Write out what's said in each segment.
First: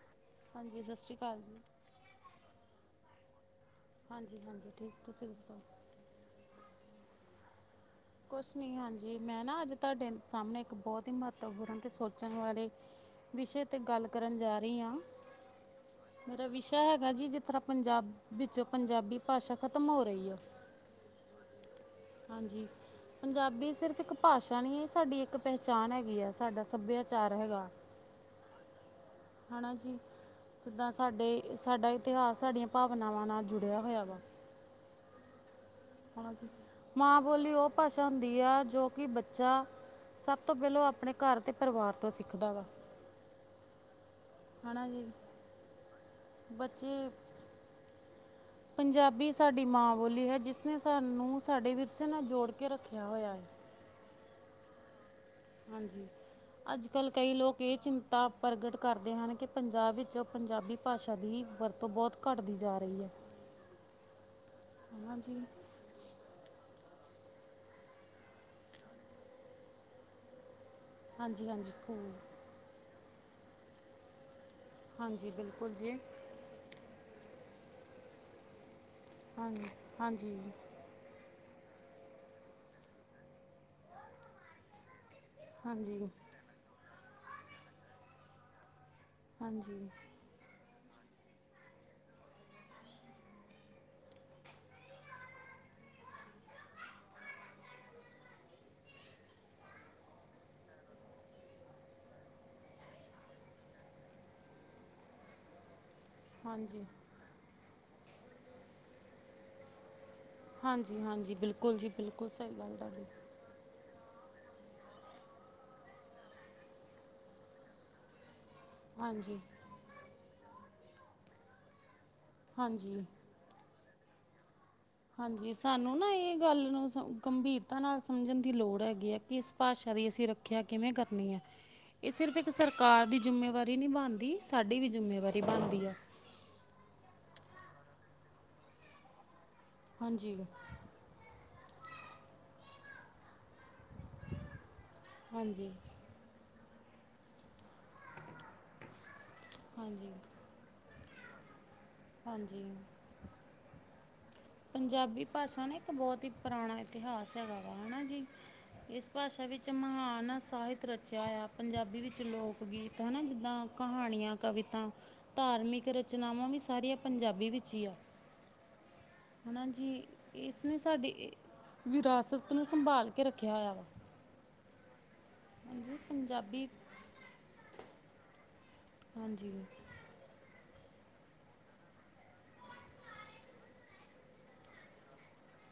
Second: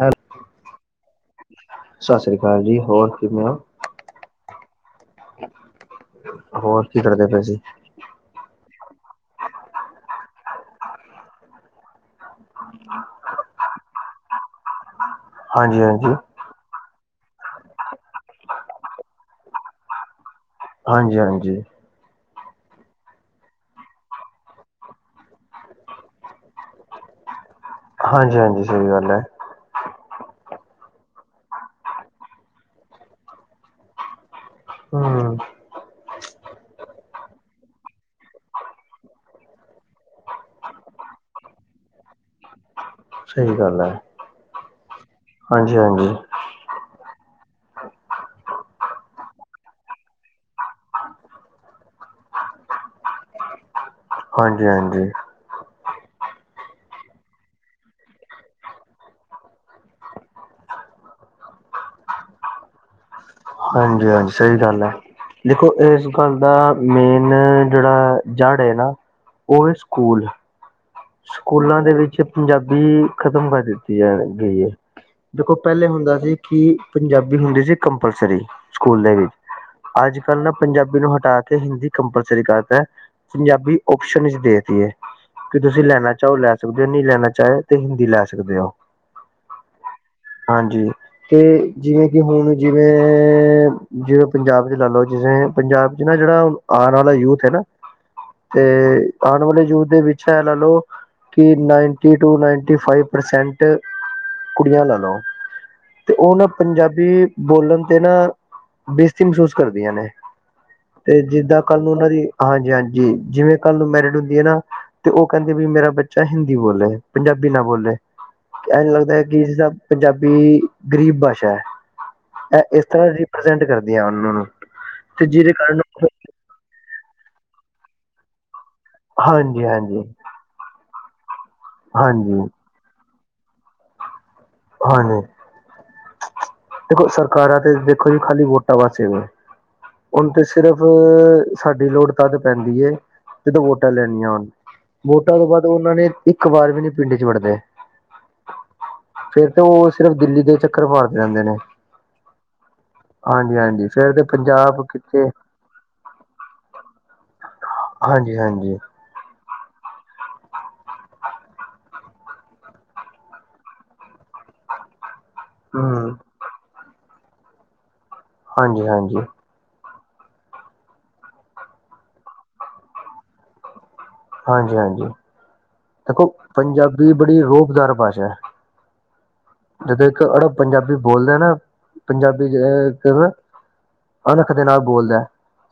Hello ਹਾਂਜੀ ਸਤਿ ਸ਼੍ਰੀ ਅਕਾਲ ਜੀ। ਸਤਿ ਸ੍ਰੀ ਅਕਾਲ ਜੀ ਹੋਰ ਕਿਵੇਂ ਹੋ- ਹਾਂਜੀ ਹਾਂਜੀ ਠੀਕ ਤੁਸੀਂ ਦੱਸੋ- ਹੋਰ ਕੀ ਕਰਦੇ ਪਏ ਜ ਕੁਛ ਨੀ ਹਾਂਜੀ ਮੈਂ ਨਾ ਅੱਜ ਤੁਹਾਡੇ ਸਾਹਮਣੇ ਇੱਕ ਬਹੁਤ ਹੀ ਮਹੱਤਵਪੂਰਨ ਤੇ ਸੋਚਣ ਵਾਲੇ- ਵਿਸ਼ੇ 'ਤੇ ਗੱਲ ਕਰਨ ਜਾ ਰਹੀ ਹਾਂ। ਹਾਂਜੀ ਹਾਂਜੀ ਮੇਰਾ ਵਿਸ਼ਾ ਹੈਗਾ ਜੀ ਜਿਸ ਤਰ੍ਹਾਂ ਪੰਜਾਬ ਵਿੱਚੋਂ ਪੰਜਾਬੀ ਭਾਸ਼ਾ ਖਤਮ ਹੋ ਰਹੀ ਹੈ। ਹਾਂਜੀ ਹਾਂਜੀ ਹਾਂਜੀ ਪੰਜਾਬੀ ਸਿਰਫ਼ ਇੱਕ ਭਾਸ਼ਾ ਨਹੀਂੀ ਹੈ ਸਾਡੀ ਇੱਕ ਪਹਿਚਾਣ ਹੈਗੀ ਆ ਸਾਡਾ ਸੱਭਿਆਚਾਰ ਹੈਗਾ। ਹਾਂਜੀ ਹਾਂਜੀ ਸਹੀ ਗੱਲ ਹੈ ਹੈ ਨਾ ਜੀ, ਜਿੱਦਾਂ ਸਾਡੇ ਸਾਡਾ ਇਤਿਹਾਸ ਸਾਡੀਆਂ ਭਾਵਨਾਵਾਂ ਨਾਲ ਜੁੜਿਆ ਹੋਇਆ ਵਾ ਹਮ ਮਾਂ ਬੋਲੀ ਉਹ ਭਾਸ਼ਾ ਹੁੰਦੀ ਆ ਜੋ ਕਿ ਬੱਚਾ ਸਭ ਤੋਂ ਪਹਿਲਾਂ ਆਪਣੇ ਘਰ ਤੇ ਪਰਿਵਾਰ ਤੋਂ ਸਿੱਖਦਾ ਵਾ ਸਹੀ ਗੱਲ ਹੈ ਹਨਾ ਜੀ ਹਾਂਜੀ ਹਾਂਜੀ ਬੱਚੇ, ਪੰਜਾਬੀ ਸਾਡੀ ਮਾਂ ਬੋਲੀ ਹੈ ਜਿਸ ਉਸਨੇ ਸਾਨੂੰ ਸਾਡੇ ਵਿਰਸੇ ਨਾਲ ਜੋੜ ਕੇ ਰੱਖਿਆ ਹੋਇਆ ਹੈ ਹਾਂਜੀ ਹਾਂਜੀ ਹਾਂਜੀ ਅੱਜ ਕੱਲ੍ਹ ਕਈ ਲੋਕ ਇਹ ਚਿੰਤਾ ਪ੍ਰਗਟ ਕਰਦੇ ਹਨ ਕਿ ਪੰਜਾਬ ਵਿੱਚ ਉਹ ਪੰਜਾਬੀ ਭਾਸ਼ਾ ਦੀ ਵਰਤੋਂ ਬਹੁਤ ਘੱਟਦੀ ਜਾ ਰਹੀ ਹੈ ਹਾਂਜੀ ਹਾਂਜੀ ਸਹੀ ਗੱਲ ਹੈ ਹਨਾ ਜੀ ਦੇਖੋ ਇਸ ਗੱਲ ਦਾ ਮੇਨ ਜਿਹੜਾ ਜੜ ਹੈ ਨਾ, ਉਹ ਹੈ ਸਕੂਲ ਹਾਂਜੀ ਹਾਂਜੀ ਸਕੂਲਾਂ ਦੇ ਸਕੂਲ ਵਿੱਚ ਪੰਜਾਬੀ ਖਤਮ ਕਰ ਦਿੱਤੀ ਗਈ ਹੈ। ਹਾਂਜੀ ਦੇਖੋ ਬਿਲਕੁਲ ਪਹਿਲੇ ਜੀ ਹੁੰਦਾ ਸੀ ਕਿ ਪੰਜਾਬੀ ਹੁੰਦੀ ਸੀ ਕੰਪਲਸਰੀ- ਸਕੂਲ ਦੇ ਵਿੱਚ, ਹਾਂਜੀ ਅੱਜ ਹਾਂਜੀ ਕੱਲ੍ਹ ਨਾ ਪੰਜਾਬੀ ਨੂੰ ਹਟਾ ਕੇ ਹਿੰਦੀ ਕੰਪਲਸਰੀ ਕਰਤਾ। ਪੰਜਾਬੀ ਓਪਸ਼ਨ ਵਿੱਚ ਦੇਤੀਏ- ਵੀ ਤੁਸੀਂ ਹਾਂਜੀ ਲੈਣਾ ਚਾਹੋ ਲੈ ਸਕਦੇ ਹੋ ਨਹੀਂ ਲੈਣਾ ਚਾਹੋ ਤੇ ਹਿੰਦੀ ਲੈ ਸਕਦੇ ਹੋ। ਹਾਂਜੀ ਹਾਂਜੀ ਕਿ ਜਿਵੇਂ ਕਿ ਹੁਣ ਜਿਵੇਂ ਜਿਵੇਂ ਪੰਜਾਬ ' ਲਾ ਲਓ ਜਿਵੇਂ ਪੰਜਾਬ 'ਚ ਨਾ ਜਿਹੜਾ- ਆਉਣ ਵਾਲਾ ਯੂਥ ਹੈ ਨਾ ਤੇ ਆਉਣ ਵਾਲੇ ਯੂਥ ਦੇ ਵਿੱਚ ਛ ਲ ਲ ਕਿ ninety to ninety five percent ਕੁੜੀਆਂ ਲੈ ਲਓ ਤੇ ਉਹ ਨਾ ਹਾਂਜੀ ਪੰਜਾਬੀ ਬੋਲਣ ਤੇ ਨਾ ਬੇਸਤੀ ਮਹਿਸੂਸ ਕਰਦੀਆਂ ਨੇ। ਹਾਂਜੀ ਤੇ ਹਾਂਜੀ ਜਿੱਦਾਂ ਬਿਲਕੁਲ ਕੱਲ ਜੀ ਨੂੰ ਉਹਨਾਂ ਦੀ ਬਿਲਕੁਲ ਸਹੀ ਗੱਲ ਤੁਹਾਡੀ ਹਾਂਜੀ-ਹਾਂਜੀ ਜਿਵੇਂ ਕੱਲ ਨੂੰ ਮੈਰਿਡ ਹੁੰਦੀ ਹੈ ਨਾ ਤੇ ਉਹ ਕਹਿੰਦੇ ਵੀ ਮੇਰਾ ਬੱਚਾ ਹਿੰਦੀ ਬੋਲੇ ਪੰਜਾਬੀ ਨਾ ਬੋਲੇ। ਐਨਜ ਲੱਗਦਾ ਹੈ ਹਾਂਜੀ ਕਿ ਜਿਹਦਾ ਪੰਜਾਬੀ ਗਰੀਬ ਭਾਸ਼ਾ ਹੈ ਇਹ ਇਸ ਹਾਂਜੀ ਤਰ੍ਹਾਂ ਪ੍ਰਜੈਂਟ ਕਰਦੀ ਆ ਉਹਨਾਂ ਨੂੰ। ਤੇ ਹਾਂਜੀ, ਜਿਹਦੇ ਕਾਰਨ ਸਾਨੂੰ ਨਾ ਇਹ ਗੱਲ ਨੂੰ ਗੰਭੀਰਤਾ ਨਾਲ ਸਮਝਣ ਦੀ ਲੋੜ ਹੈ। ਕਿ ਇਸ ਹਾਂਜੀ ਭਾਸ਼ਾ ਹਾਂਜੀ ਦੀ ਅਸੀਂ ਰੱਖ ਆਖਿਆ ਕਿਵੇਂ ਕਰਨੀ ਹੈ ਇਹ ਸਿਰਫ਼ ਹਾਂਜੀ ਇੱਕ ਸਰਕਾਰ ਦੀ ਜਿੰਮੇਵਾਰੀ ਨਹੀਂ ਬਣਦੀ। ਸਾਡੀ ਵੀ ਹਾਂਜੀ ਜ਼ਿੰਮੇਵਾਰੀ ਬਣਦੀ ਆ। ਦੇਖੋ ਸਰਕਾਰਾਂ ਤੇ ਦੇਖੋ ਜੀ ਖਾਲੀ ਵੋਟਾਂ ਵਸਤੇ ਹੈ ਉਹਨੂੰ ਹਾਂਜੀ ਤੇ ਸਿਰਫ ਹੋ ਸਾਡੀ ਲੋੜ ਤਦ ਪੈਂਦੀ ਜਦੋਂ ਵੋਟਾਂ ਲੈਣੀਆਂ ਹੋਣ। ਵੋਟਾਂ ਤੋਂ ਬਾਅਦ ਹਾਂਜੀ ਉਹਨਾਂ ਨੇ ਇੱਕ ਵਾਰ ਵੀ ਨਹੀਂ ਪਿੰਡ ਚ ਵੜਦੇ। ਫੇਰ ਤਾਂ ਉਹ ਹਾਂਜੀ ਸਿਰਫ ਦਿੱਲੀ ਦੇ ਚੱਕਰ ਮਾਰਦੇ ਜਾਂਦੇ ਨੇ। ਹਾਂਜੀ। ਹਾਂਜੀ-ਹਾਂਜੀ ਫੇਰ ਤੇ ਪੰਜਾਬ ਪੰਜਾਬੀ ਕਿੱਥੇ ਭਾਸ਼ਾ ਨਾ ਇੱਕ ਬਹੁਤ ਹੀ ਪੁਰਾਣਾ ਇਤਿਹਾਸ ਹੈਗਾ ਵਾ ਹੈਨਾ ਜੀ ਹਾਂਜੀ ਹਾਂਜੀ ਇਸ ਭਾਸ਼ਾ ਵਿੱਚ ਮਹਾਨ ਸਾਹਿਤ ਰਚਿਆ ਹੋਇਆ ਪੰਜਾਬੀ ਵਿੱਚ ਲੋਕ ਗੀਤ ਹੈ ਨਾ ਜਿੱਦਾਂ ਕਹਾਣੀਆਂ ਕਵਿਤਾ, ਧਾਰਮਿਕ ਹਮ ਰਚਨਾਵਾਂ ਵੀ ਸਾਰੀਆਂ ਪੰਜਾਬੀ ਵਿੱਚ ਹੀ ਆ ਹਾਂਜੀ-ਹਾਂਜੀ। ਹੁਣ ਜੀ ਇਸ ਨੇ ਸਾਡੇ ਵਿਰਾਸਤ ਨੂੰ ਸੰਭਾਲ ਕੇ ਰੱਖਿਆ ਹੋਇਆ ਵਾ। ਹਾਂਜੀ-ਹਾਂਜੀ, ਦੇਖੋ ਪੰਜਾਬੀ ਬੜੀ ਰੋਬਦਾਰ ਭਾਸ਼ਾ ਹੈ। ਹਾਂਜੀ। ਜਦੋਂ ਇੱਕ ਅੜ ਪੰਜਾਬੀ ਬੋਲਦੇ ਨਾ ਪੰਜਾਬੀ ਤੇ ਨਾ ਅਣਖ ਦੇ ਨਾਲ ਬੋਲਦਾ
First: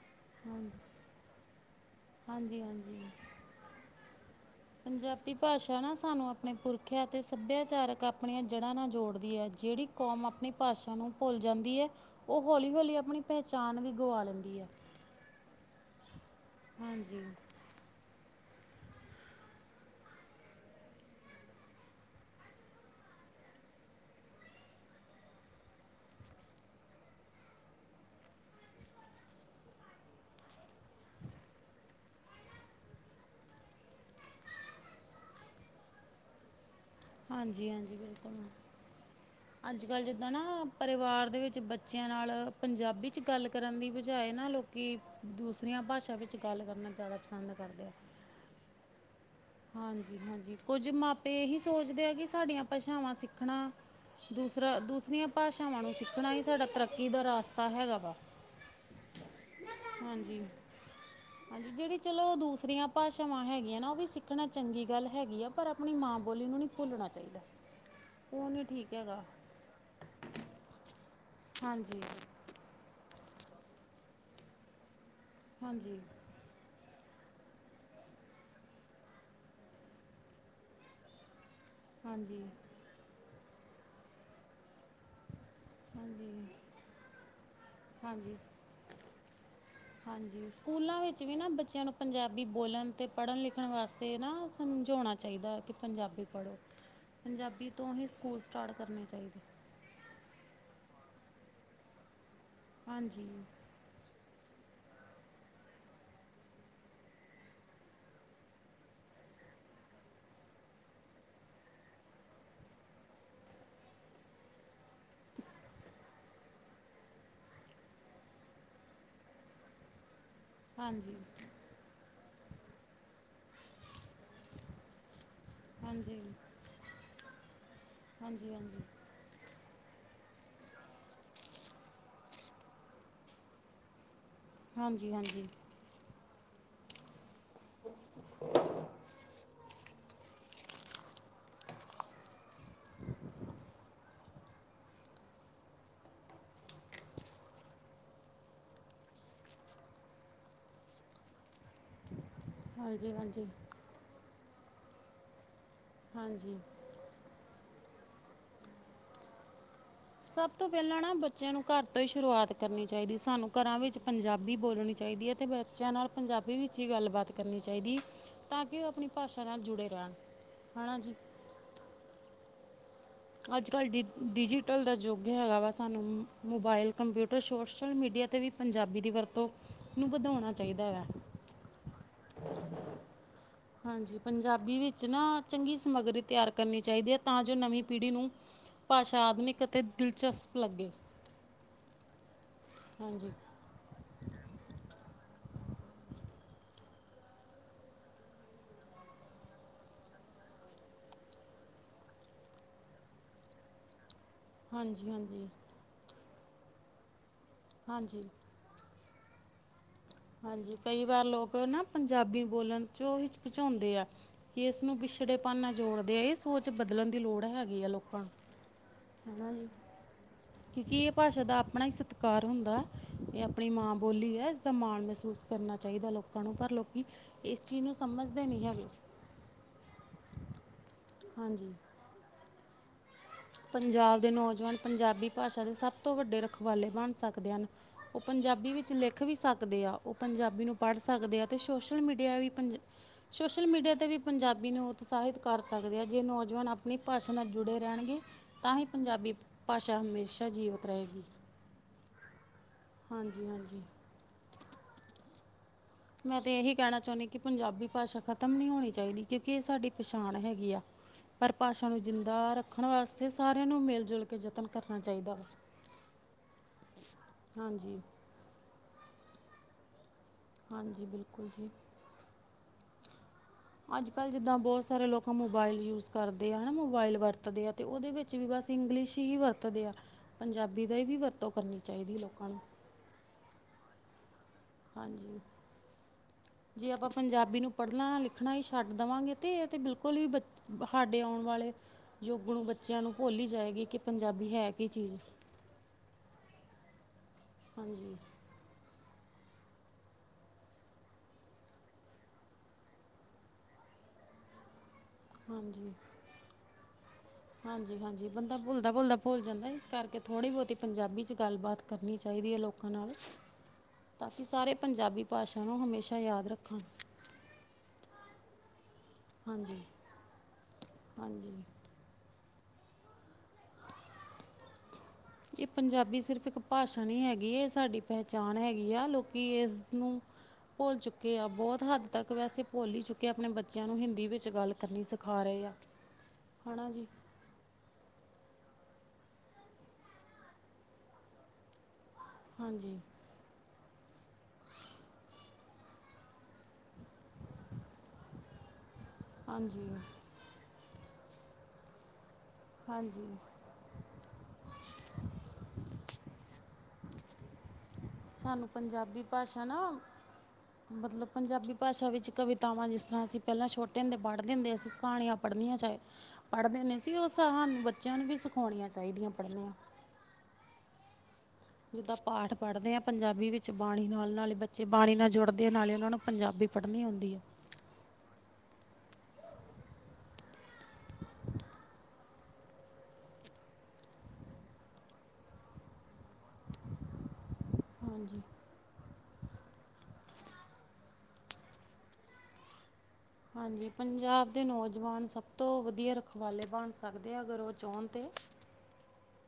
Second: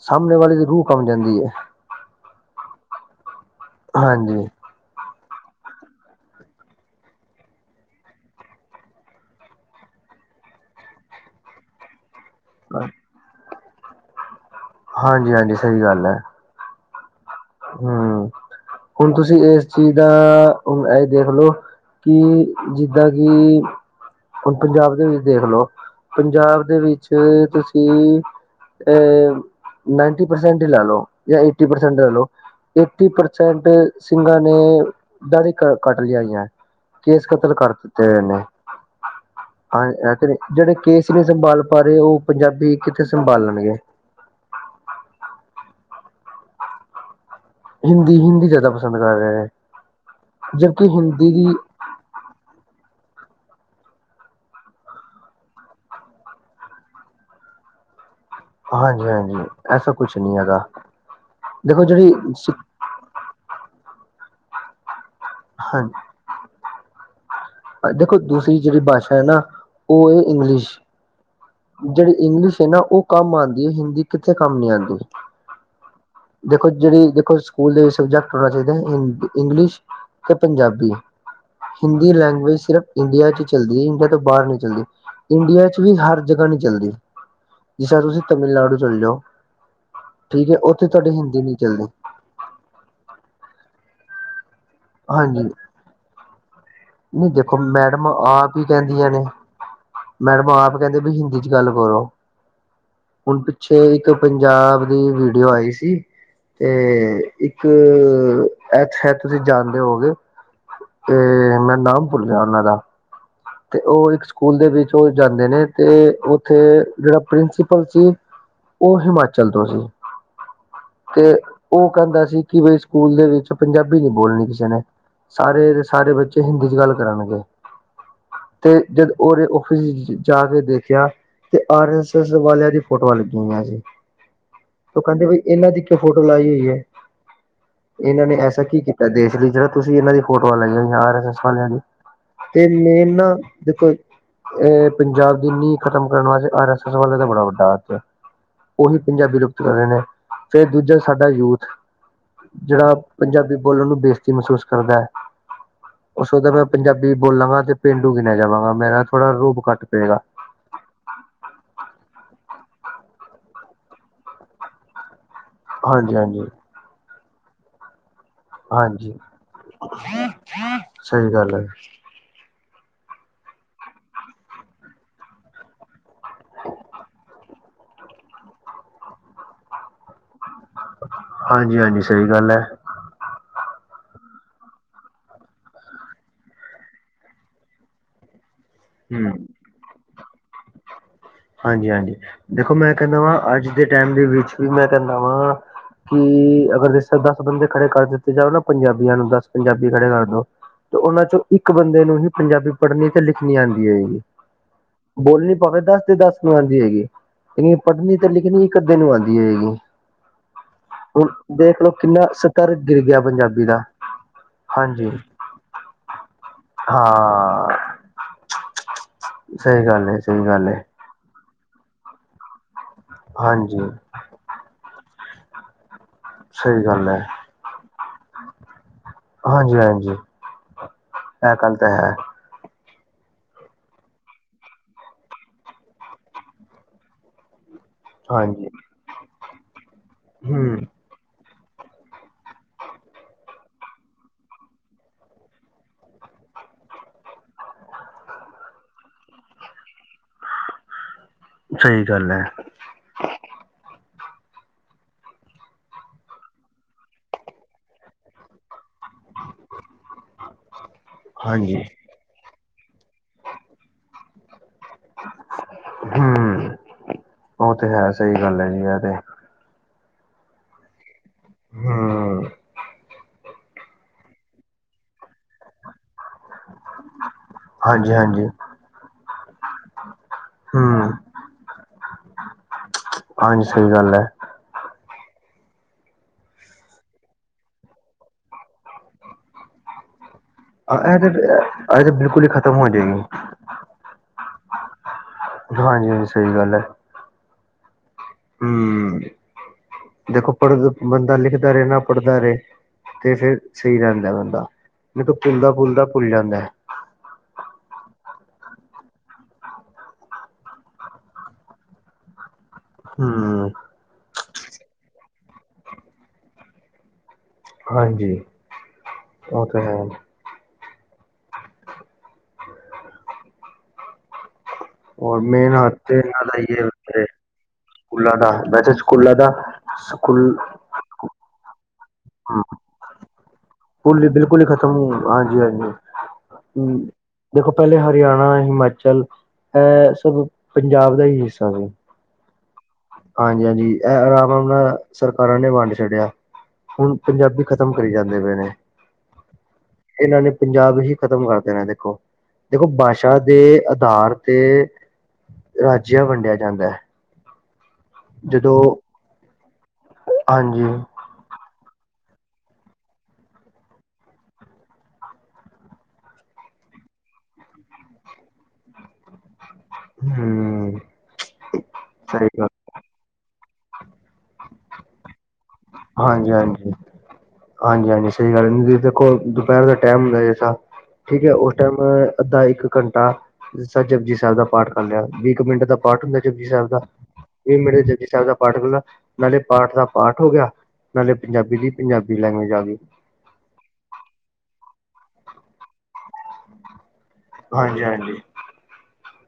ਸਾਮਣੇ ਵਾਲੇ ਦੀ ਰੂਹ ਕੰਮ ਜਾਂਦੀ ਹੈ। ਹਾਂਜੀ-ਹਾਂਜੀ। ਹਾਂਜੀ ਪੰਜਾਬੀ ਭਾਸ਼ਾ ਨਾ ਸਾਨੂੰ ਆਪਣੇ ਪੁਰਖਿਆ ਅਤੇ ਸੱਭਿਆਚਾਰਕ, ਆਪਣੀਆਂ ਜੜ੍ਹਾਂ ਨਾਲ ਜੋੜਦੀ ਹੈ ਜਿਹੜੀ ਕੌਮ ਆਪਣੀ ਭਾਸ਼ਾ ਨੂੰ ਭੁੱਲ ਜਾਂਦੀ ਹੈ, ਉਹ ਹੌਲੀ-ਹੌਲੀ ਆਪਣੀ ਪਹਿਚਾਣ ਵੀ ਗੁਆ ਲੈਂਦੀ ਹੈ। ਹਾਂਜੀ-ਹਾਂਜੀ, ਸਹੀ ਗੱਲ ਹੈ। ਹਾਂਜੀ। ਹੂੰ, ਹੁਣ ਤੁਸੀਂ ਇਸ ਚੀਜ਼ ਦਾ ਇਹ ਦੇਖ ਲਓ ਕਿ ਜਿੱਦਾਂ ਕਿ ਹੁਣ ਪੰਜਾਬ ਦੇ ਵਿੱਚ ਦੇਖ ਲਓ ਪੰਜਾਬ ਦੇ ਵਿੱਚ ਤੁਸੀਂ ਏ ਨਾਈਨਟੀ ਪਰਸੈਂਟ ਹੀ ਲਾ ਲਓ ਜਾਂ ਏਟੀ ਪਰਸੈਂਟ ਲਾ ਲਾਲੋ। ਏਟੀ ਪਰਸੈਂਟ ਸਿੰਘਾਂ ਨੇ ਦਾੜੀ ਕੱਟ ਲਿਆਈ ਹੈ। ਕੇਸ ਕਤਲ ਕਰ ਦਿੱਤੇ ਇਨੇ। [unintelligible] ਅੱਜ-ਕੱਲ੍ਹ ਜਿੱਦਾਂ ਨਾ ਕੇਸ ਨਹੀਂ ਪਰਿਵਾਰ ਦੇ ਵਿੱਚ ਸੰਭਾਲ ਪਾ ਰਹੇ ਬੱਚਿਆਂ ਉਹ ਨਾਲ ਕਿੱਥੇ ਪੰਜਾਬੀ ਚ ਗੱਲ ਸੰਭਾਲਣਗੇ ਕਰਨ ਦੀ ਜਾਏ ਨਾ ਲੋਕੀ ਦੂਸਰੀਆਂ ਭਾਸ਼ਾ ਵਿੱਚ ਗੱਲ ਕਰਨਾ ਜ਼ਿਆਦਾ ਪਸੰਦ ਹਿੰਦੀ-ਹਿੰਦੀ ਜ਼ਿਆਦਾ ਪਸੰਦ ਕਰ ਰਹੇ। ਹਾਂਜੀ-ਹਾਂਜੀ, ਜਬਕਿ ਕੁੱਝ ਹਿੰਦੀ ਮਾਪੇ ਦੀ ਇਹੀ ਸੋਚਦੇ ਆ ਕਿ ਸਾਡੀਆਂ ਭਾਸ਼ਾਵਾਂ ਸਿੱਖਣਾ। ਦੂਸਰਾ-ਦੂਸਰੀਆਂ ਭਾਸ਼ਾਵਾਂ ਨੂੰ ਸਿੱਖਣਾ ਹੀ ਸਾਡਾ ਤਰੱਕੀ ਦਾ ਰਸਤਾ ਹੈਗਾ ਵਾ। ਹਾਂਜੀ ਹਾਂਜੀ ਐਸਾ ਕੁਛ ਨਹੀਂ ਹੈਗਾ ਹਾਂਜੀ-ਹਾਂਜੀ, ਜਿਹੜੀ ਚਲੋ ਦੂਸਰੀਆਂ ਭਾਸ਼ਾਵਾਂ ਹੈਗੀਆਂ ਨਾ ਉਹ ਵੀ ਸਿੱਖਣਾ ਚੰਗੀ ਗੱਲ ਹੈਗੀ ਆ ਪਰ ਆਪਣੀ ਹਾਂਜੀ ਮਾਂ ਬੋਲੀ ਨੂੰ ਨਹੀਂ ਭੁੱਲਣਾ ਚਾਹੀਦਾ, ਦੇਖੋ ਉਹ ਦੂਸਰੀ ਨਹੀਂ ਜਿਹੜੀ ਠੀਕ ਭਾਸ਼ਾ ਹੈਗਾ। ਹੈ ਨਾ ਉਹ ਏ ਇੰਗਲਿਸ਼। ਹਾਂਜੀ ਜਿਹੜੀ ਇੰਗਲਿਸ਼ ਹੈ ਨਾ ਉਹ ਕੰਮ ਆਉਂਦੀ ਹੈ ਹਿੰਦੀ ਕਿੱਥੇ ਕੰਮ ਨੀ ਆਉਂਦੀ। ਹਾਂਜੀ। ਦੇਖੋ ਜਿਹੜੀ ਦੇਖੋ ਸਕੂਲ ਦੇ ਸਬਜੈਕਟ ਹੋਣਾ ਚਾਹੀਦਾ ਇੰਗਲਿਸ਼ ਤੇ ਪੰਜਾਬੀ। ਹਿੰਦੀ ਹਾਂਜੀ ਲੈਂਗੁਏਜ ਸਿਰਫ ਇੰਡੀਆ ਚ ਚੱਲਦੀ ਏ ਬੱਟ ਬਾਰ ਨੀ ਚੱਲਦੀ, ਇੰਡੀਆ ਚ ਵੀ ਹਰ ਹਾਂਜੀ ਜਗ੍ਹਾ ਨੀ ਚੱਲਦੀ, ਜਿਸ ਤਰਾ ਤੂਸੀ ਹਾਂਜੀ ਤਾਮਿਲਨਾਡੂ ਚਲੇ ਜਾਓ। ਹਾਂਜੀ, ਠੀਕ ਹੈ ਉੱਥੇ ਸੂਕੂਲਾਂ ਤੁਹਾਡੀ ਵਿੱਚ ਵੀ ਹਿੰਦੀ ਨਾ ਨਹੀਂ ਬੱਚੇਆਂ ਚੱਲਦੀ ਨੂੰ ਪੰਜਾ ਬੀ ਬੋਲਨ ਤੇ ਪਢਨ-ਲਿਖਣ ਵਾਸਤੇ ਨਾ ਸਮਝੌਣਾ ਚਾਈਦਾ ਕਿ ਪੰਜਾਬੀ ਪੜੋ। ਨੀ ਦੇਖੋ ਮੈਡਮ ਆਪ ਈ ਕੈੰਦੀਆਂ ਨੇ ਚਾਹੀਦੇ ਮੈਡਮਾ ਆਪ ਕੈਂਦੀਆ ਬਈ ਹਿੰਦੀ ਚ ਗਾੱਲ ਕਰੋ। ਹਾਂਜੀ ਹੁਨ ਪਿੱਛੇ ਇੱਕ ਪੰਜਾਬ ਦੀ ਵੀਡੀਓ ਆਈ ਸੀ ਤੇ ਇੱਕ ਏਥ ਹੈਥ ਤੂਸੀ ਜਾਨਦੇ ਹੋਓਗੇ। ਤੇ ਮੈਂ ਨਾਮ ਭੁੱਲ ਗੇਆ ਓਨਾਂ ਦਾ ਤੇ ਓ ਇੱਕ ਸੂਕੂਲ ਦੇ ਵਿੱਚ ਓ ਜਾਂਦੇ ਨੇ ਤੇ ਓ ਉਥੇ ਜੇੜਾ ਪ੍ਰਿੰਸੀਪਲ ਸੀ ਓ ਹਿਮਾਚਲ ਤੋਂ ਸੀ। ਹਾਂਜੀ ਤੇ ਓ ਕੈਂਦਾ ਸੀ ਕਿ ਬਈ ਸੂਕੂਲ ਦੇ ਵਿੱਚ ਪੰਜਾਬੀ ਨੀ ਬੋਲਨੀ ਕਿਸੀ ਨੇ। ਸਾਰੇ, ਸਾਰੇ ਹਾਂਜੀ ਬੱਚੇ ਹਿੰਦੀ ਚ ਗਾੱਲ ਕਰਨਗੇ। ਹਾਂਜੀ ਹਾਂਜੀ ਤੇ ਜਦ ਓਦੇ ਔਫਿਸ ਇਚ ਜਾ ਕੇ ਦੇਖੇਆ। ਤੇ ਆਰ-ਐਸ-ਐਸ ਵਾਲੇਆਂ ਦੀ ਫੋਟੋਆਂ ਲੱਗੀਆ ਹੋਈਆਂ ਸੀ। ਓ ਹਾਂਜੀ ਕੈਂਦੇ ਬਈ ਹਾਂਜੀ ਏਨਾਂ ਦੀ ਕਿਂਉ ਫੋਟੋ ਲਾਈ ਹੋਈ ਐ? ਏਨਾਂ ਨੇ ਐਸਾ ਕੀ ਕੀਤੈ ਦੇਸ਼ ਵਿੱਚ ਤੁਸੀਂ ਏਨਾਂ ਦੀ ਫੋਟੋਆਂ ਲਾਈਆਂ ਹੋਈਆਂ ਆਰ-ਐਸ-ਐਸ ਵਾਲੇਆਂ ਦੀ, ਤੇ ਮੇਨ ਨਾ ਦੇਖੋ ਏਹ ਪੰਜਾਬ ਦੀ ਨੀਂਹ ਖਤਮ ਕਰਨ ਵਾਸਤੇ ਆਰ-ਐਸ-ਐਸ ਵਾਲੇਆਂ ਦਾ ਬੜਾ ਵੱਡਾ ਹੱਥ ਐ। ਓਹੀ ਪੰਜਾਬੀ ਲੁਪਤ ਕਰ ਰੇ ਨੇ, ਫੇਰ ਦੂੱਜਾ ਸਾਡਾ ਯੂਥ ਜੇੜਾ ਹਾਂਜੀ ਹਾਂਜੀ ਪੰਜਾਬੀ ਬੋਲਨ ਨੂੰ ਬੇਸਤੀ ਮੈਹਸੂਸ ਕਰਦੈ। ਓ ਸੋਚਦੈ ਹਾਂਜੀ ਮੈਂ ਪੰਜਾਬੀ ਬੋਲਾਂਗਾ ਤੇ ਪੇਂਡੂ ਗਿਨੇਆ ਜਾਵਾਂਗਾ, ਮੇਰਾ ਥੋੜਾ ਰੋਬ ਘਾੱਟ ਪਏਗਾ। ਸਬ ਤੋਂ ਪੈਹਲਾਂ ਨਾ ਬੱਚੇਆਂ ਨੂੰ ਘਾਰ ਤੋਂ ਈ ਸ਼ੁਰੂਆਤ ਕਰਨੀ ਚਾਈਦੀ, ਸਾਨੂੰ ਘਰਾਂ ਵਿੱਚ ਪੰਜਾਬੀ ਬੋਲਣੀ ਚਾਈਦੀ ਐ। ਤੇ ਬੱਚੇਆਂ ਨਾਲ ਹਾਂਜੀ ਹਾਂਜੀ ਪੰਜਾਬੀ ਵਿੱਚ ਈ ਗਾੱਲਬਾਤ ਕਰਨੀ ਚਾਈਦੀ। ਤਾਂ ਕਿ ਓ ਅਪਣੀ ਹਾਂਜੀ ਭਾਸ਼ਾ ਨਾਲ ਜੁੜੇ ਰੈਣ, ਹੈਣਾ ਜੀ। ਸਹੀ ਗੱਲ ਐ। ਅੱਜ-ਕੱਲ ਡਿਜ, ਡਿਜੀਟਲ ਦਾ ਯੁੱਗ ਹੈਗਾ ਵਾ ਸਾਨੂੰ। ਮੋਬਾਇਲ, ਕੰਪਿਊਟਰ, ਸੋਸ਼ਲ ਮੀਡੀਆ ਤੇ ਵੀ ਪੰਜਾਬੀ ਦੀ ਵਰਤੋਂ ਨੂੰ ਵਧਾਉਣਾ ਚਾਈਦਾ ਹੇਗੈ। ਹਾਂਜੀ, ਹਾਂਜੀ ਸਈ ਗਾੱਲ ਐ। ਹਾਂਜੀ, ਪੰਜਾਬੀ ਵਿੱਚ ਨਾ ਚੰਗੀ ਸਮੱਗਰੀ ਤੇਆਰ ਕਰਨੀ ਚਾਈਦੀ ਏ, ਤਾਂ ਜੋ ਨਵੀਂ ਪੀੜੀ ਨੂੰ ਭਾਸ਼ਾ ਹਮ ਆਦੁਨਿਕ ਅਤੇ ਦਿਲਚਸਪ ਲੱਗੇ। ਹਾਂਜੀ, ਹਾਂਜੀ ਦੇਖੋ ਮੈਂ ਕੈਂਦਾ ਹਾਂਜੀ ਵਾ, ਅੱਜ ਦੇ ਟਾਈਮ ਦੇ ਵਿੱਚ ਵੀ ਮੈਂ ਕੈਂਦਾ ਵਾਂ ਕਿ ਅਗਰ ਜਿੱਸੇ ਦਾੱਸ ਬੰਦੇ ਖੜੇ ਕਰ ਦਿੱਤੇ ਜਾਓ ਨਾ ਪੰਜਾਬੀਆਂ ਨੂੰ, ਦਾੱਸ ਪੰਜਾਬੀ ਖੜੇ ਕਰ ਦੋ ਤੇ ਓਨਾਂ ਚੋਂ ਇੱਕ ਬੰਦੇ ਨੂੰ ਹੀ ਪੰਜਾਬੀ ਪੜਨੀ ਤੇ ਲਿੱਖਨੀ ਆਂਦੀ ਹੋਏਗੀ। ਹਾਂਜੀ ਹਾਂਜੀ ਬੋਲਨੀ ਭਾਵੇਂ ਦਾੱਸ ਤੇ ਦਾੱਸ ਨੂੰ ਆਂਦੀ ਹੋਏਗੀ ਲੇਕਿਨ ਪੜਨੀ ਹਾਂਜੀ ਤੇ ਲਿੱਖਨੀ ਇੱਕ ਅੱਧੇ ਨੂੰ ਆਂਦੀ ਹੋਏਗੀ। ਹਾਂਜੀ, ਕਈ ਵਾਰ ਲੋਕ ਨਾ ਕਿੰਨਾ ਪੰਜਾਬੀ ਸਤਰ ਬੋਲਨ ਗਿਰ ਚੋਂ ਗਿਆ ਪੰਜਾਬੀ ਦਾ ਹਿਚਕਿਚਾਉਂਦੇ ਐ। ਕੇ ਇਸ ਨੂੰ ਹਾਂਜੀ ਬਿਛੜੇਪਨਾ ਜੋੜਦੇ, ਏ ਸੋਚ ਬਦਲਨ ਦੀ ਲੋੜ ਹੈਗੀ ਐ ਹਾਂ ਲੋਕਾਂ ਨੂੰ। ਗਲ ਸਹੀ ਗੱਲ ਹੈ ਸਹੀ ਗੱਲ ਹੈ ਕਿਉਂਕਿ ਭਾਸ਼ਾ ਦਾ ਆਪਣਾ ਹੀ ਸੱਤਕਾਰ ਹੁੰਦੈ, ਏ ਅਪਣੀ ਹਾਂਜੀ ਮਾਂ ਬੋਲੀ ਐ। ਤਾਂ ਮਾਣ ਮੈਹਸੂਸ ਕਰਨਾ ਚਾਈਦਾ ਲੋਕਾਂ ਨੂੰ, ਪਰ ਸਹੀ ਲੋਕੀ ਗੱਲ ਹੈ ਏਸ ਚੀਜ ਨੂੰ ਸਮਝਦੇ ਨੀ ਹੈਗੇ। ਹਾਂਜੀ, ਹਾਂਜੀ ਐ ਹਾਂਜੀ ਗਾੱਲ ਤਾ ਹੈ। ਪੰਜਾਬ ਦੇ ਨੌਜਵਾਨ ਪੰਜਾਬੀ ਭਾਸ਼ਾ ਦੇ ਸਬ ਤੋਂ ਵੱਡੇ ਰਖਵਾਲੇ ਬਨ ਸਕਦੇ ਹਨ। ਓ ਹਾਂਜੀ ਪੰਜਾਬੀ ਵਿੱਚ ਲੇੱਖ ਵੀ ਸਕਦੇ ਆ, ਓ ਪੰਜਾਬੀ ਨੂੰ ਹਮ ਪਢ ਸ ਸਕਦੇ ਆ ਤੇ ਸੋ਼ਸ਼ਲ ਮੀਡੀਆ ਵੀ ਪੰਜਾ ਸੋਸ਼ਲ ਮੀਡੀਆ ਤੇ ਵੀ ਪੰਜਾਬੀ ਨੂੰ ਉਤਸ਼ਾਹਿਤ ਕਰ ਸਕਦੇ ਆ, ਜੇ ਨੌਜਵਾਨ ਆਪਨੀ ਭਾਸ਼ਾ ਨਾਲ ਜੁੜੇ ਰੈਣਗੇ, ਤਾਂ ਹੀ ਪੰਜਾਬੀ ਭਾਸ਼ਾ ਹਮੇਸ਼ਾ ਜੀਵਿਤ ਰਏਗੀ। ਸਈ ਗੱਲ ਐ। ਹਾਂਜੀ, ਹਾਂਜੀ। ਮੈਂ ਤੇ ਏਹੀ ਕੈਣਾ ਚੌਨੀ ਕਿ ਪੰਜਾਬੀ ਭਾਸ਼ਾ ਖ਼ਤਮ ਨੀ ਹੋਣੀ ਚਾਈਦੀ। ਕਿਉਂਕਿ ਇਹ ਸਾਡੀ ਪਛਾਣ ਹੈਗੀ ਆ ਪਰ ਹਾਂਜੀ ਭਾਸ਼ਾ ਨੂੰ ਜ਼ਿੰਦਾ ਰੱਖਣ ਵਾਸਤੇ ਸਾਰਿਆਂ ਨੂੰ ਮਿਲ ਜੁਲ ਕੇ ਯਤਨ ਕਰਨਾ ਚਾਹੀਦਾ ਹਮ ਉਹ ਤੇ ਹਾਂਜੀ। ਹੈ ਸਹੀ ਗੱਲ ਹੈ ਜੀ ਐ ਤੇ। ਹਾਂਜੀ ਬਿਲਕੁਲ ਜੀ। ਹੂੰ। ਅੱਜ ਕੱਲ੍ਹ ਜਿੱਦਾਂ ਬਹੁਤ ਸਾਰੇ ਲੋਕਾਂ ਮੋਬਾਇਲ ਯੂਜ ਕਰਦੇ ਆ ਹੈ ਨਾ ਮੋਬਾਇਲ ਵਰ ਵਰਤਦੇ ਆ ਤੇ ਉਹਦੇ ਹਾਂਜੀ ਵਿੱਚ ਹਾਂਜੀ ਵੀ ਬਸ ਇੰਗਲਿਸ਼ ਹੀ ਵਰਤਦੇ ਆ। ਪੰਜਾਬੀ ਦਾ ਹੀ ਹਮ ਵੀ ਵਰਤੋਂ ਕਰਨੀ ਚਾਹੀਦੀ ਲੋਕਾਂ ਨੂੰ। ਹਾਂਜੀ ਸਹੀ ਗੱਲ ਐ। ਹਾਂਜੀ। ਜੇ ਆਪਾਂ ਪੰਜਾਬੀ ਨੂੰ ਪੜ੍ਹਨਾ ਲਿਖਣਾ ਈ ਛੱਡ ਦੇਵਾਂਗੇ ਤਾਂ ਇਹ ਤਾਂ ਬਿਲਕੁਲ ਹੀ ਬ ਇਹ ਸਾਡੇ ਤੇ ਆਣ ਵਾਲੇ ਇਹ ਤੇ ਬਿਲਕੁਲ ਯੁੱਗ ਹੀ ਨੂੰ ਖ਼ਤਮ ਹੋ ਬੱਚਿਆਂ ਨੂੰ ਜਾਏਗੀ ਭੁੱਲ ਹੀ ਜਾਏਗੀ, ਕਿ ਪੰਜਾਬੀ ਹੈ ਕੀ ਚੀਜ਼। ਹਾਂਜੀ ਹਾਂਜੀ, ਸਹੀ ਗੱਲ ਐ। ਹਾਂਜੀ। ਹੂੰ, ਦੇਖੋ ਪੜ ਬੰਦਾ ਲਿਖਦਾ ਰਿਹੇ ਨਾ, ਪੜ੍ਹਦਾ ਰਹੇ ਤੇ ਫੇਰ ਸਹੀ ਰਹਿੰਦਾ ਬੰਦਾ, ਨਈ ਤੋਂ ਭੁੱਲਦਾ ਹਾਂਜੀ ਭੁੱਲਦਾ ਭੁੱਲ ਜਾਂਦਾ ਐ। ਹਾਂਜੀ ਹਾਂਜੀ, ਬੰਦਾ ਭੁੱਲਦਾ ਭੁੱਲਦਾ ਭੁੱਲ ਜਾਂਦਾ, ਇਸ ਕਰਕੇ ਥੋੜ੍ਹੀ ਬਹੁਤੀ ਪੰਜਾਬੀ 'ਚ ਗੱਲਬਾਤ ਕਰਨੀ ਚਾਹੀਦੀ ਐ, ਲੋਕ ਕਾ ਨਾਲ ਹਮ ਤਾਂ ਕੇ ਸਾਰੇ ਪੰਜਾਬੀ ਭਾਸ਼ਾ ਨੂੰ ਹਮੇਸ਼ਾ ਯਾਦ ਰੱਖਣ। ਹਾਂਜੀ, ਉਹ ਤਾਂ ਹਾਂਜੀ ਹੈ। ਹਾਂਜੀ। ਔਰ ਇਹ ਮੇਨ ਹੱਥ ਤੇ ਪੰਜਾਬੀ ਇਹਨਾਂ ਸਿਰਫ਼ ਇੱਕ ਦਾ ਹੀ ਹੈ ਭਾਸ਼ਾ ਨਹੀਂ ਹੈਗੀ, ਇਹ ਸਾਡੀ ਸਕੂਲਾਂ ਦਾ ਪਹਿਚਾਣ ਹੈਗੀ ਵੈਸੇ ਆ, ਸਕੂਲਾਂ ਲੋਕ ਦਾ ਇਸ ਨੂੰ ਸਕੂਲ ਭੁੱਲ ਚੁੱਕੇ ਆ ਬਹੁਤ ਹੱਦ ਤੱਕ ਵੈਸੇ ਭੋਲੀ ਹੀ ਚੁੱਕੇ ਆਪਣੇ ਬੱਚਿਆਂ ਨੂੰ ਹਿੰਦੀ ਸਕੂਲ ਵਿੱਚ ਬਿਲਕੁਲ ਹੀ ਗੱਲ ਖਤਮ ਕਰਨੀ ਸਿਖਾ ਹਾਂਜੀ ਰਹੇ ਆ। ਹਾਂਜੀ ਹਣਾ ਹਮ ਜੀ। ਦੇਖੋ ਪਹਿਲੇ ਹਰਿਆਣਾ, ਹਿਮਾਚਲ ਇਹ ਸਭ ਪੰਜਾਬ ਦਾ ਹੀ ਹਿੱਸਾ ਸੀ। ਹਾਂਜੀ। ਹਾਂਜੀ, ਹਾਂਜੀ। ਇਹ ਆਰਾਮ ਆਮ ਨਾਲ ਸਰਕਾਰਾਂ ਨੇ ਵੰਡ ਛੱਡਿਆ। ਹੁਣ ਪੰਜਾਬੀ ਖਤਮ ਕਰੀ ਜਾਂਦੇ ਪਏ ਨੇ ਹਾਂਜੀ ਇਹਨਾਂ ਨੇ ਪੰਜਾਬ ਹੀ ਖ਼ਤਮ ਕਰਦੇ ਨੇ ਦੇਖੋ ਦੇਖੋ ਹਾਂਜੀ ਭਾਸ਼ਾ ਦੇ ਆਧਾਰ ਤੇ ਰਾਜਿਆਂ ਵੰਡਿਆ ਜਾਂਦਾ। ਸਾਨੂੰ ਜਦੋਂ ਪੰਜਾਬੀ ਭਾਸ਼ਾ ਨਾ ਹਾਂਜੀ ਮਤਲਬ ਪੰਜਾਬੀ ਭਾਸ਼ਾ ਵਿੱਚ ਕਵਿਤਾਵਾਂ ਜਿਸ ਤਰ੍ਹਾਂ ਅਸੀਂ ਪਹਿਲਾਂ ਛੋਟੇ ਹੁੰਦੇ ਪੜ੍ਹਦੇ ਹੁੰਦੇ ਅਸੀਂ ਕਹਾਣੀਆਂ ਪੜ੍ਹਨੀਆਂ ਚਾਹੇ ਪੜ੍ਹਦੇ ਨੇ ਸੀ ਉਹ ਸ ਸਾਨੂੰ ਬੱਚਿਆਂ ਨੂੰ ਵੀ ਸਿਖਾਉਣੀਆਂ ਚਾਹੀਦੀਆਂ ਪੜ੍ਹਨੀਆਂ। ਹੂੰ। ਜਿੱਦਾਂ ਪਾਠ ਪੜ੍ਹਦੇ ਆ ਪੰਜਾਬੀ ਵਿੱਚ ਬਾਣੀ ਨਾਲ ਨਾਲ ਹੀ ਬੱਚੇ ਬਾਣੀ ਨਾਲ ਜੁੜ ਪੜ੍ਹ ਦੇ ਨਾਲ ਹੀ ਉਹਨਾਂ ਨੂੰ ਹਾਂਜੀ ਪੰਜਾਬੀ ਹਾਂਜੀ ਪੜ੍ਹਨੀ ਆਂਦੀ ਆ। ਹਾਂਜੀ ਹਾਂਜੀ, ਸਹੀ ਗੱਲ ਐ, ਦੇਖੋ ਦੁਪਹਿਰ ਦਾ ਟਾਈਮ ਹੁੰਦਾ ਜੈਸਾ। ਠੀਕ ਐ, ਉਸ ਟਾਈਮ ਅੱਧਾ ਇੱਕ ਘੰਟਾ ਜਿਸ ਤਰ੍ਹਾਂ ਜਪੁਜੀ ਸਾਹਿਬ ਦਾ ਪਾਠ ਕਰ ਲਿਆ, ਵੀਹ ਕਾ ਮਿੰਟ ਦਾ ਪਾਠ ਹੁੰਦਾ ਜਪੁਜੀ ਸਾਹਿਬ ਦਾ। ਵੀਹ ਮਿੰਟ ਦਾ ਜਪੁਜੀ ਹਾਂਜੀ ਸਾਹਿਬ ਦਾ ਪਾਠ ਕਰ ਲਿਆ ਨਾਲੇ ਪਾਠ ਦਾ ਪਾਠ ਹੋ ਗਿਆ, ਨਾਲੇ ਪੰਜਾਬੀ ਲਈ ਪੰਜਾਬੀ ਲੈਂਗਏਜ ਆ ਗਈ ਹਾਂਜੀ, ਪੰਜਾਬ ਦੇ ਨੌਜਵਾਨ ਸਭ ਤੋਂ ਵਧੀਆ ਰੱਖਵਾਲੇ ਬਣ ਸਕ ਦੇ ਆ, ਅਗਰ ਉਹ ਹਾਂਜੀ ਚਾਹੋਣ ਤੇ। ਹਾਂਜੀ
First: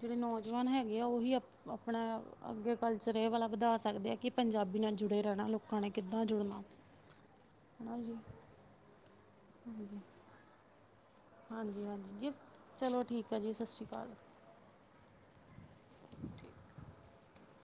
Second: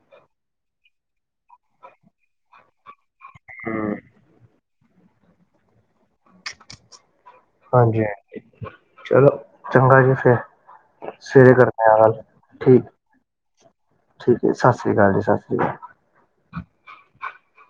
ਜਿਹੜੇ ਨੌਜਵਾਨ ਹੈਗੇ ਆ, ਉਹੀ ਆਪਣਾ ਅੱਗੇ ਕਲਚਰ ਇਹ ਵਾਲਾ ਵਧਾ ਹਮ ਸਕਦੇ ਆ, ਕਿ ਪੰਜਾਬੀ ਨਾਲ ਜੁੜੇ ਰਹਿਣਾ, ਲੋਕਾਂ ਨੇ ਕਿੱਦਾਂ ਜੁੜਨਾ। ਨਾ ਹਾਂਜੀ ਜੀ ਹਜੀ, ਚਲੋਂ ਚੰਗਾ ਜੀ ਫੇ ਹਾਂਜੀ ਹਾਂਜੀ ਜਿਸ, ਚਲੋਂ ਠੀਕ ਐ ਜੀ, ਸਤਿ ਸ਼੍ਰੀ ਅਕਾਲ। ਠੀਕ ਸਤਿ ਸ਼੍ਰੀ ਅਕਾਲ ਜੀ ਸਤਿ ਸ਼੍ਰੀ ਅਕਾਲ।